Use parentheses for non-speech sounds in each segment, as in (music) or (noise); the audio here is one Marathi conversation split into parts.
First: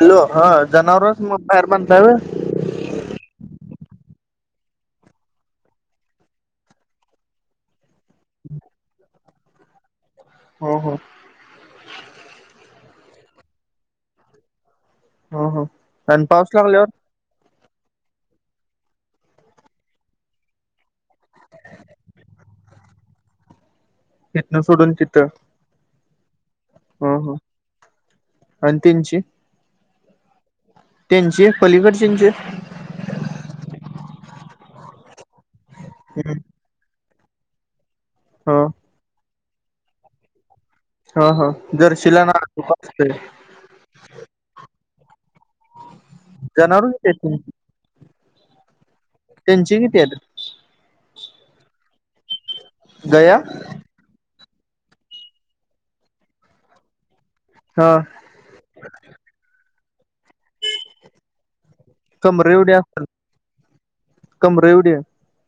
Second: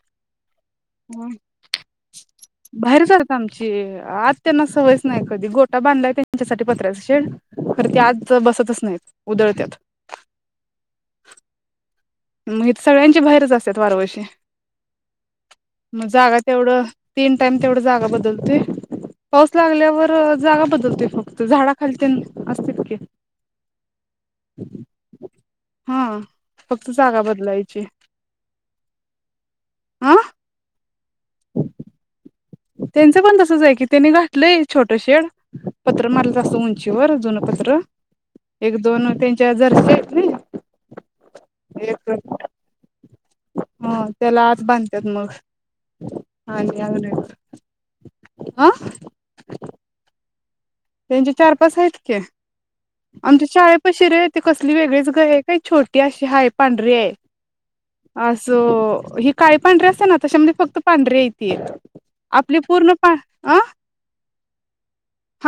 हॅलो हा जनावरच ह मग बाहेर बांधताय व्हय बाहेरचारत आमची आत त्यांना सवयच नाही कधी. गोटा बांधलाय त्यांच्यासाठी पत्र्याचा शेड खर ते आत बसतच नाहीत. उदळत्यात. हो हो म हित सगळ्यांचे बाहेरच आसत्यात वार वर्षी. हो हो आणि पाऊस लागल्यावर? त्याम तेवढ जागा बदलतूय. पाऊस लागल्यावर जागा बदलतोय फक्त झाडाखाली तेन असत्यात की. तीथनं सोडून तिथं. हम्म्म. ह ह अनी तेंची. आ? त्यांचे पलीकडच्यांचे? त्यांचं पण तसच आहे की त्यांनी घातलय छोट शेड. पत्र मारलत अस उंचीवर. दोन पत्र ह एक दोन ते च्या जरशी हायत नाही. हा हा जर्शीिला ना खूप असतय. ह त्याला आत बांत्यात मग. जनावर किती आहेत तुमची (unintelligible) आं? त्यांची किती हायत? त्यांची चार, पाच हायत की. गया आमच्या शाळेपशी रे ते कसली वेगळीच गाय ये काय छोटी अशी हाय पांढरीे ये. हा असो ही काय? पण रसनात तशमध्ये फक्त पांढरे येती, कमरे आपली एवढी पूर्ण असतात पा आ कमरे एवढी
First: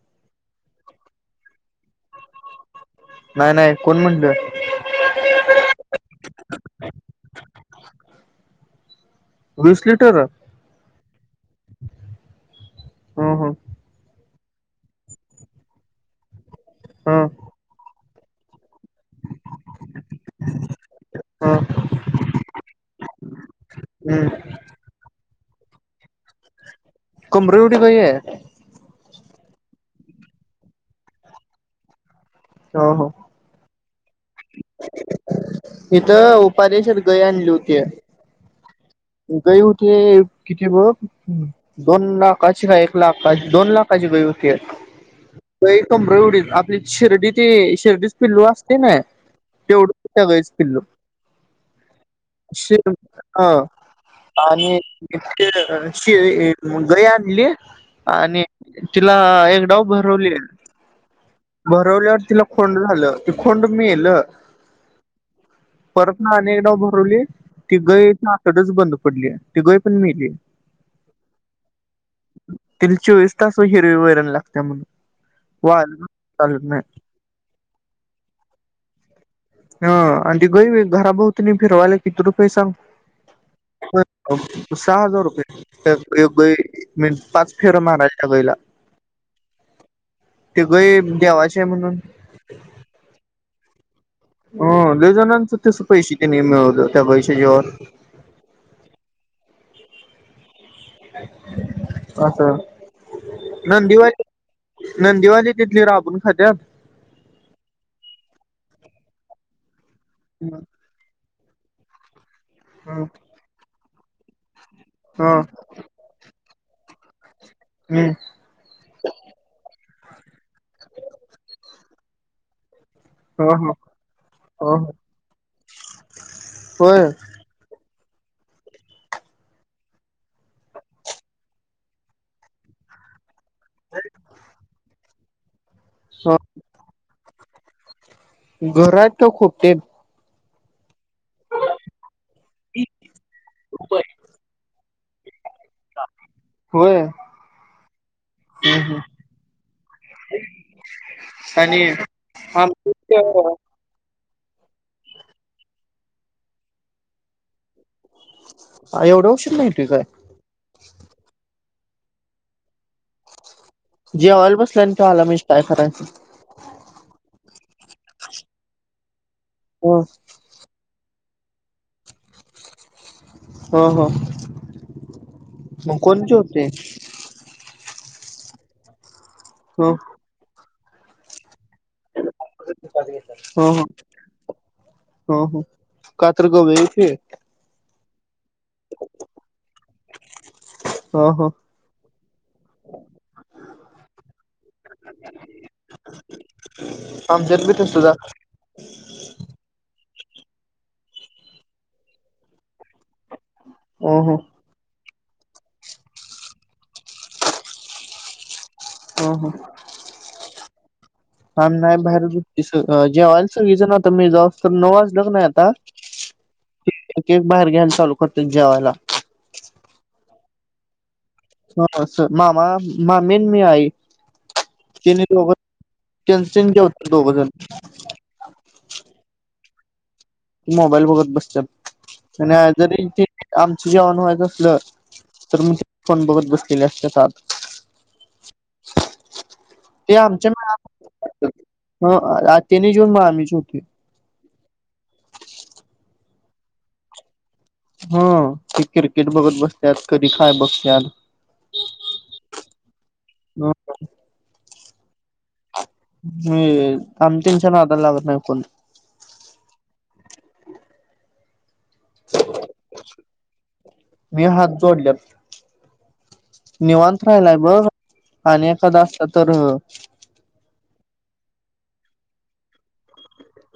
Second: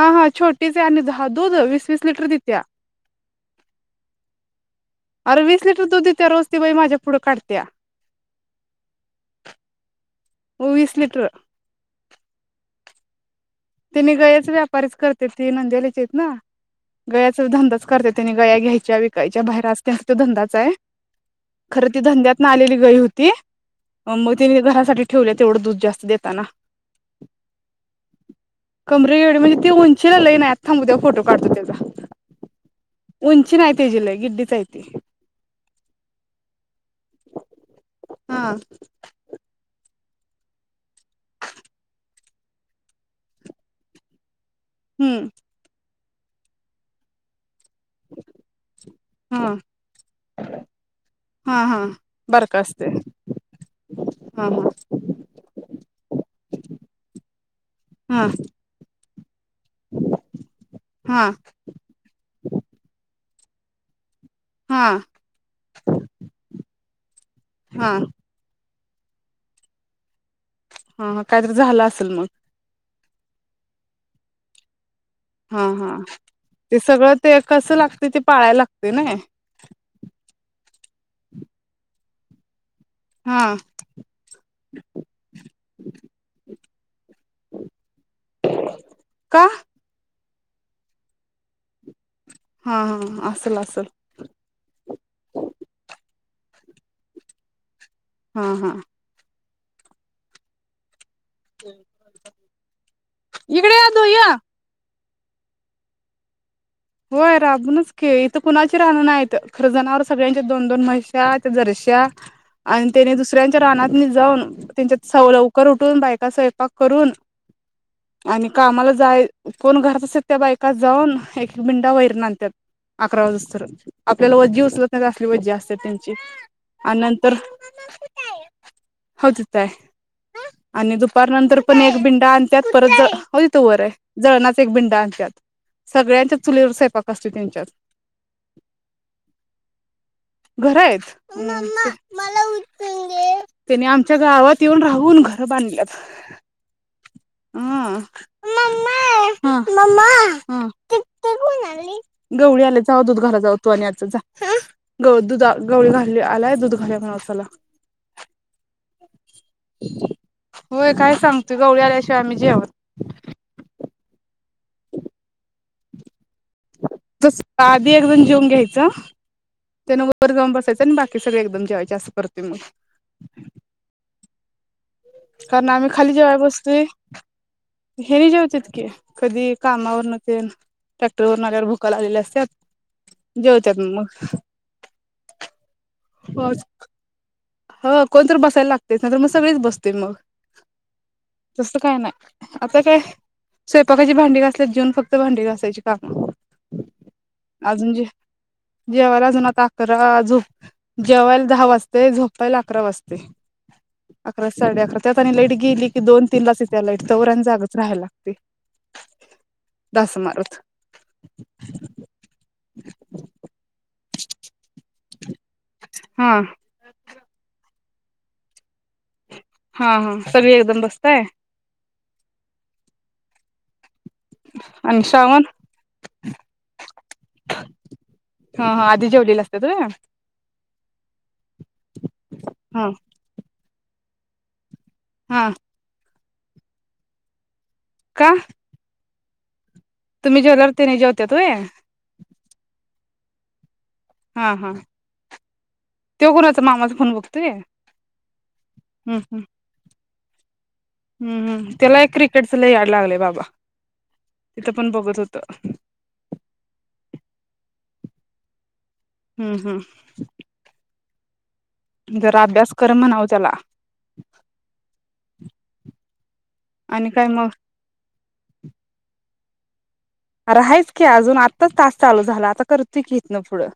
हा हा छोटीच ये आणि दहा दूध वीस वीस लिटर देतेया. नाही नाही कोण म्हणलं, अरे वीस लिटर दूध देत्या रोज ती बाई माझ्या पुढं काढत्या वीस लिटर? हो वीस लिटर. हं हं ते नी गायेच व्यापारीच करत्यात ते नांदिवलीचे येत ना. ह गायेचा धंदाच करत्यात. त्यानी गाया घ्याय विकायच्या बाहेर अस त्यांचा त्यो धंदाच आहे. ह खर ती धंद्यात ना आलेली गई होती हम्म मग तिने घरासाठी ठेवलीत. तेवढ दुध जास्त देत कमरे एवढी गय ये. कमरे एवढी म्हणजे ती उंचीला लई नाय, आता थांब उद्या फोटो काढतो तेजा. ह ह उंची नाय त्याजी लई गिडीच चयती. (unintelligible) गय आणली होती या, हा गय होती. किती बघ दोन लाखाची गाय एक लाखत दोन लाखाची हम्म गाय (inaudible) तोमरवडित आपली शिर्डी ती शिर्डीस पिल्लू असते नाय हा तेवढच (unintelligible) पिलु हा हा बारक असते (unintelligible) ह हा आणि हा शि गय आणली हा हा आणि तिला एक डाव भरवलीये. हा तिला खोंड झालं. ते खोंड मेल. हा परत ना अनेक नाव भरवली, ती हा गय आतडच बंद पडलीया ती गय पण मेली. हा हा काहीतरी झालं असेल मग! तिला चोवीस तास! हिरवी वैरण लागते म्हणून! हा हा ते सगळं ते कसं लागतय! ते पाहाया लागत! ते नाही ह आणि ती गाई घरा भोवतीनी फिरवायला किती रुपय सांग हा सहा हजार रुपये एक गाई म पाच फेरा मारायला त्या वेळेला! का तिघही देवाचे म्हणून हा हा (inaudible) ह.. लई जणांच तस पैशे मिळवलं! त्या बाईच्या जिवावर! हा... हा.. असं इकडे या तु नंदीवाली या नंदीवाली तिथली राबून खात्या होय राबूनच की! इथं कुणाची राहणं नाहीत! आहेत जनावरं सगळ्यांच्या ह दोन -दोन मैस्यात जराश्या आणि ह त्याने दुसऱ्यांच्या रानात नि जाऊन त्यांच्यात सवय हम्म लवकर उठून! बायका स्वयंपाक करून आणि कामाला जाय कोण घर तसे.. त्या बायकात जाऊन एक मुंडा वैरण आणत्यात अकरा ह वाजेस्तोवर ह आपल्याला ह जीव उचलत नाही! असली वजी असत्यात त्यांची! आणि होय नंतर हो तथय आणि दुपार नंतर पण एक बिंडा आणतत परत हो द तो वरे जळणच एक भिंडा आणतात सगळ्यांच कले सयपाक असते त्यांच्यात घरात तर खूप ते घर आहेच मला उने आमच्या गावात येऊन राहू कोन बांध होय हम् म म आणि गवळी आम आल्याचा दूध घरा जाऊतो आणि ग दुध गवळी घाली आलाय दूध घाल म्हणला हा एवढं उशीर नाही त काय होय काय सांगतूय गवळी आल्याशिवाय आ्ही जेवत जेवायला बस ते्हाला मि काय खराय (unintelligible) तस आधी अदून जेवन घ्यायचं ह त्याना वर जााऊन बसायचं आणि बाकी क सरी एकदम जेवायचे असं करते मग ह ह कारण आम्ही मग खाली कोण जेवय जेवते बस्तू हेरी जवतत की कधी ह कामावर नक ट्रॅक्टर वर ह ह मग. ह ह का तर गबची हो कोणत बस मग सगच बस म ह ह त का नाही आता काय स्वयकाची भांडी घासल्या जेवून फक्त भांडी घासायची का आमच्यात बी अ तसच ह जेवा झप जेवायला दहा वाजते झोप झोपायला अकरा वाजता ह अकरा साडे अकरा त्यात आणि लाईट गेली की दोन तीन तस त्या लाईट चवरण जागच राहाय लागते हो हो डास मारत आणि नाही बाहेर जे्हाला सगचं ना त म्ही जाऊस तर नवाज उलग नाही आता हा एक एक बाहेर घ्यायला चालू करते जेवायला हा हा सगळी एकदम बस्तय ह मामा, मामी अन मी, आई ते आणि दोघ त्यांचे होत दोघंजण. केतय (unintelligible) मोबाईल बघत बसत्यात आणि हा जरी ते आमच जेवण हो आई बसलं. हा तर म्हणजे फोन बघत बसलेल्या एकट्याच आत. का ते तुम्ही जेवल्यावर आमच्याने त्याने जेवत्यात व्हय जेऊन (unintelligible) (unintelligible) हा हा ते कोणाचा मामाचा हा ते हम्म क्रिकेट हम्म बघत बसत्यात, कधी काय बघत्यात. हम्म हम्म त्याला एक क्रिकेटच लय याड लागलंय बाबा तिथं पण बघत होत. मी अन त्यांच्या नादाला लागत नाही कोण. हम्म हम्. जरा अभ्यास कर म्हनाव. त्याला मी हात जोडल्यात. आणि निवांत काय मग राहिलाय बघ आणि एखादा अत्तर अ अर हायेच की अजून आत्ताच टास्क चालू झाला. आता करतय की इथंन न पुढं.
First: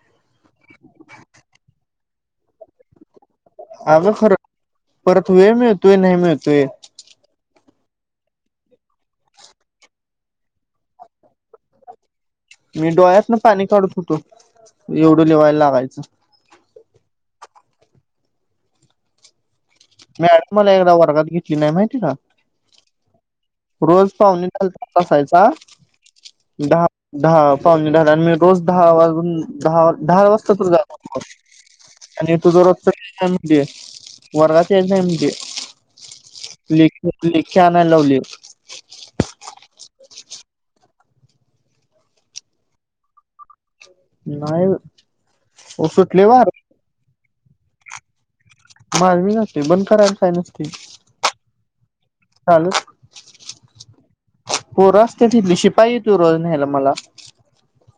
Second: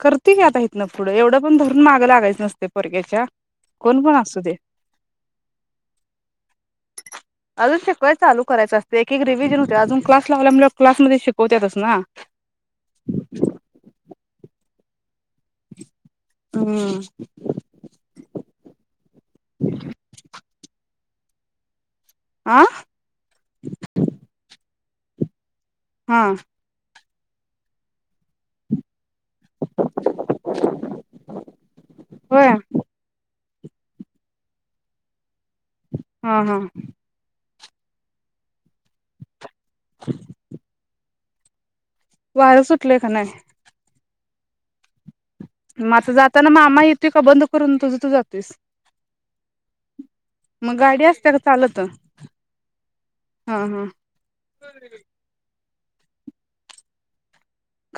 करती की आता इथन ना पुढं एवढं कोण धरून माग लागतंय का? बीसीनेस पेपर आहे घ्यायच्या. आग खर, परत वेळ मिळतोय नाही मिळतोय. अग सेपरेट चालू करायच असत एक एक रिविल मी म्हणते अजून क्लास लावल्यामुळे क्लासमध्ये शिकवत्यातच ना. मी डोळ्यातन पाणी काढू शकतो. एवढं तू लिवायला लावायचं. (inaudible) मॅडमनी मला एकदा वर्गात घेतली नाही माहितीये. माहिती आ का? रोज पाहुणे चालत. बसायचा. हा दहा, पावणे दहा मी रोज दहा वाजून हम्म दहा दहा वाजता जाण होत आणि होय तू दररोजच ते वरात. नमजे हा हा (unintelligible) लिख कॅमॅन लव्ह ल्यू (unintelligible) वहेर सुटलं का नाही नाहीय मझ जाताना मामा येत तू का बंद करून तुझ तू जातेस. माल म जाते बंद करायला य नसती. त्ता (unintelligible) चाल हो रस्त तिथली शि पाहि तू रोज न्याला मला.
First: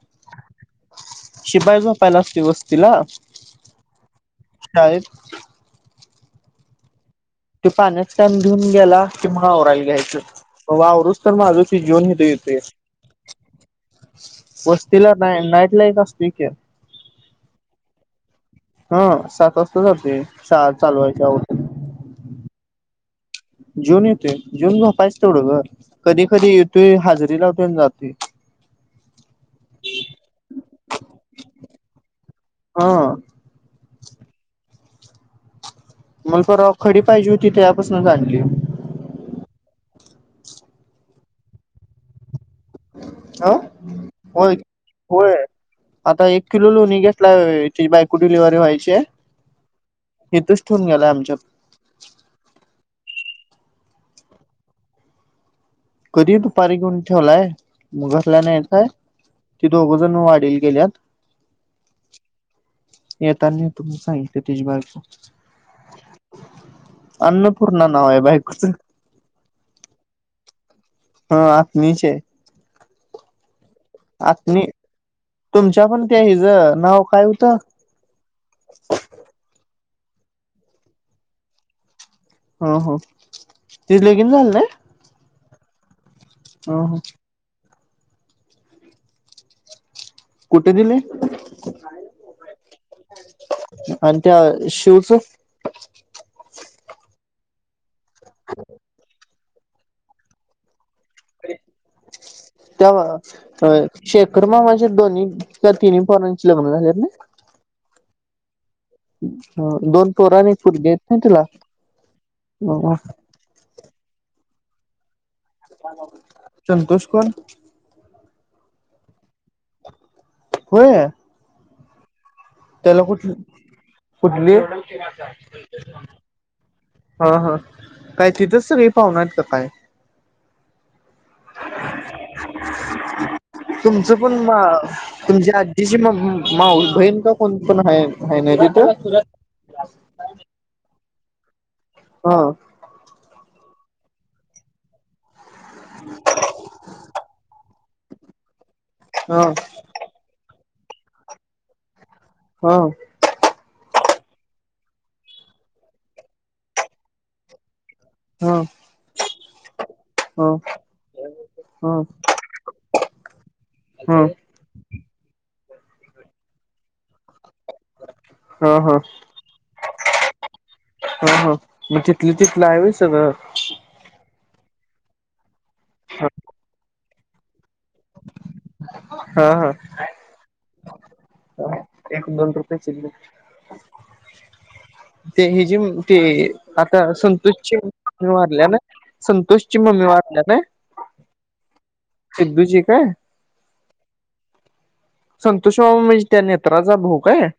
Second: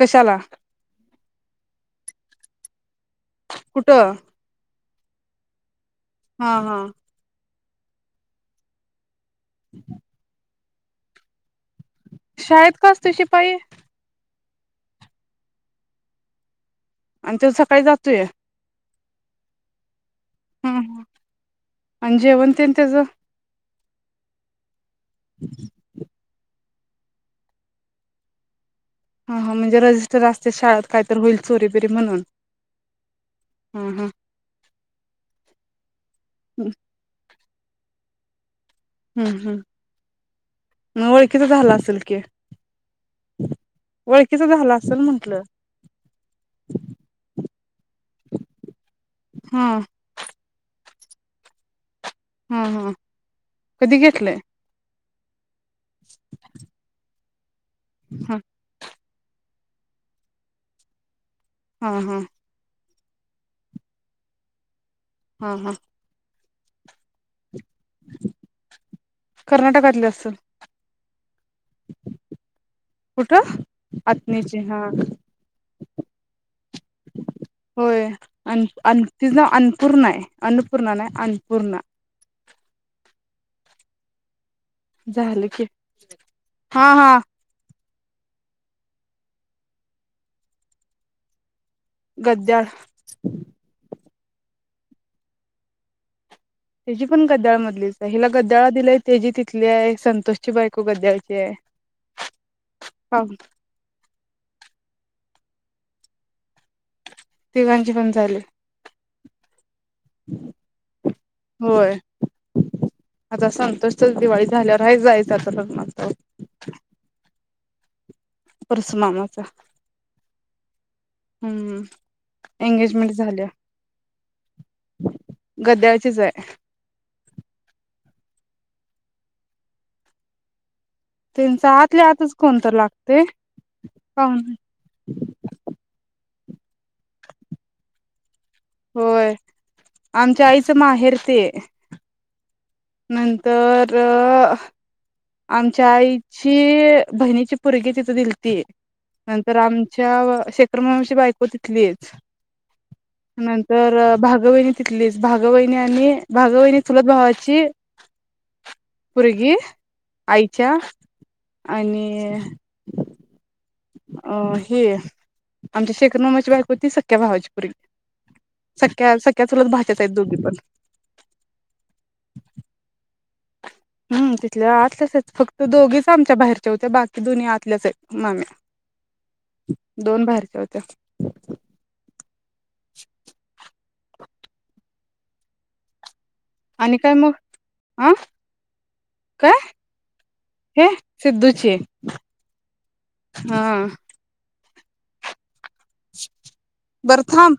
पशाला शिपाय झोपायला असते वस्तीला कुठं शाळेत हा हा ते पाण्याच काम घेऊन गेला. की मग आवरायला घ्यायचं कव्हा आवरून तर माझा शाळेत का असतोय शिपाई? वस्तीला नाही, नाईट ला ऐक असतोय की. आमच्यात सकाळी जातोय हा सात वाजता जातोय. शाळा हम्म चालू व्हायचा अगोदर आणि जेवण तेन तेज जेऊन येतोय जेऊन जा पा तेवडं ग कधी कधी होय हाजरी लावतोय आणि जातोय. हा म्हणजे रजिस्टर असते शाळात कायत होईल चोरी बिरी म्हणून. हा हा हा मग फ खडी पाहिजे होती. ते तेजा पासनच आणलय हम्म हम् मग ओळखीच झाला असेल की आ ओळखीचा होय झाला असेल होय म्हंटलं आता एक किलो लोणी घेतलाय तेजी बायको डिलीव्हरी वव्हायची हाय. हा कठून गेला आमच्या हा हा कधी घेेतलय कधी दुपारी घेऊन ठवलाय मुगास हा ला न्ह्याचं आहे. ती दोघ जण वाडीला गेल्यात. हा हा येतान येतो म्हणून सांगितल्या तूझी बायको हा हा अन्न पूर्ण नाव आहे बायकोचं कर्नाटकातली असंल ह आत्मीची आहे कुठं आथनी ची आत्मी हा, तुमच्या पण त्या हिज नाव काय होतं होय आण आण तिच नाव पूर्ण आहे अन्नपूर्णा नाही अन्पूर्णा. हो हो तिचं लगिन झालं नाही झालं की ह हा ह हा कुठे दिलय गद्द्याळ आणि त्या शिवच तेजी पण गद्द्याळ मधलीच आहे हिला गद्द्याळला दिलंय तेजी तिथली हिथली आहे संतोषची बायको गद्याळची आहे त्याव्हा पाहू अ शेखर मामाच्या दोन्ही त्या तिन्ही पोरांची लग्न झाल्यात ना तिघांची पण झाले. ह दोन पोरं आणि एक पोरगी आहेत ना तेला होय नाही जायच संतोष कोण परसु मामाचा. होय हम्म त्याला एंगेजमेंट कुठ झाल्या कुठली? गद्याळचीच आहे हा हा काय तिथंच सगळे पाहुण हायत का काय. त्यांच आतल्या आतच कोणत लागतय तुमचं पण माऊस बहीण का कोण पण आहे आहे ना तिथं होय, आमच्या आईचं माहेर. ते हो नंतर आमच्या आईची बहिणीची पुरगी तिथ दिलती. ह नंतर आमच्या शे त्रमवंशी बायको तिथलीच ह नंतर भागवहिणी तिथलीच भागवहिणी आणि भागवहिणी चुलत भावाची ह ह पुरगी आईच्या, ह ह आणि अं, हे आमच्या शेकनमामाची बायको ती सक् हां-हां, सख्या चुलत भाच्याच आहेत दोघी पण हां-हां म तथली तिथला हाय वय सगळं. हम्म तिथले आ तसच फक्त ते दोघीच आमच्या बाहेरचे होते बा दुनि आत तल्याच आहेत माम्या, हा हा दोन बाहेरच्या होत्या एक दोन रुप बेचगडं ते हे जे म ते आणि आता काय मग संतोषची अ मम्मी वारल्या ना काय संतोष ची मम्मी वारल्या ना हे सिद्धूची सिद्धूची काय? हा संतोषमामा म्हणजे त्या नेत्राचा भाऊ बरं काय? थांब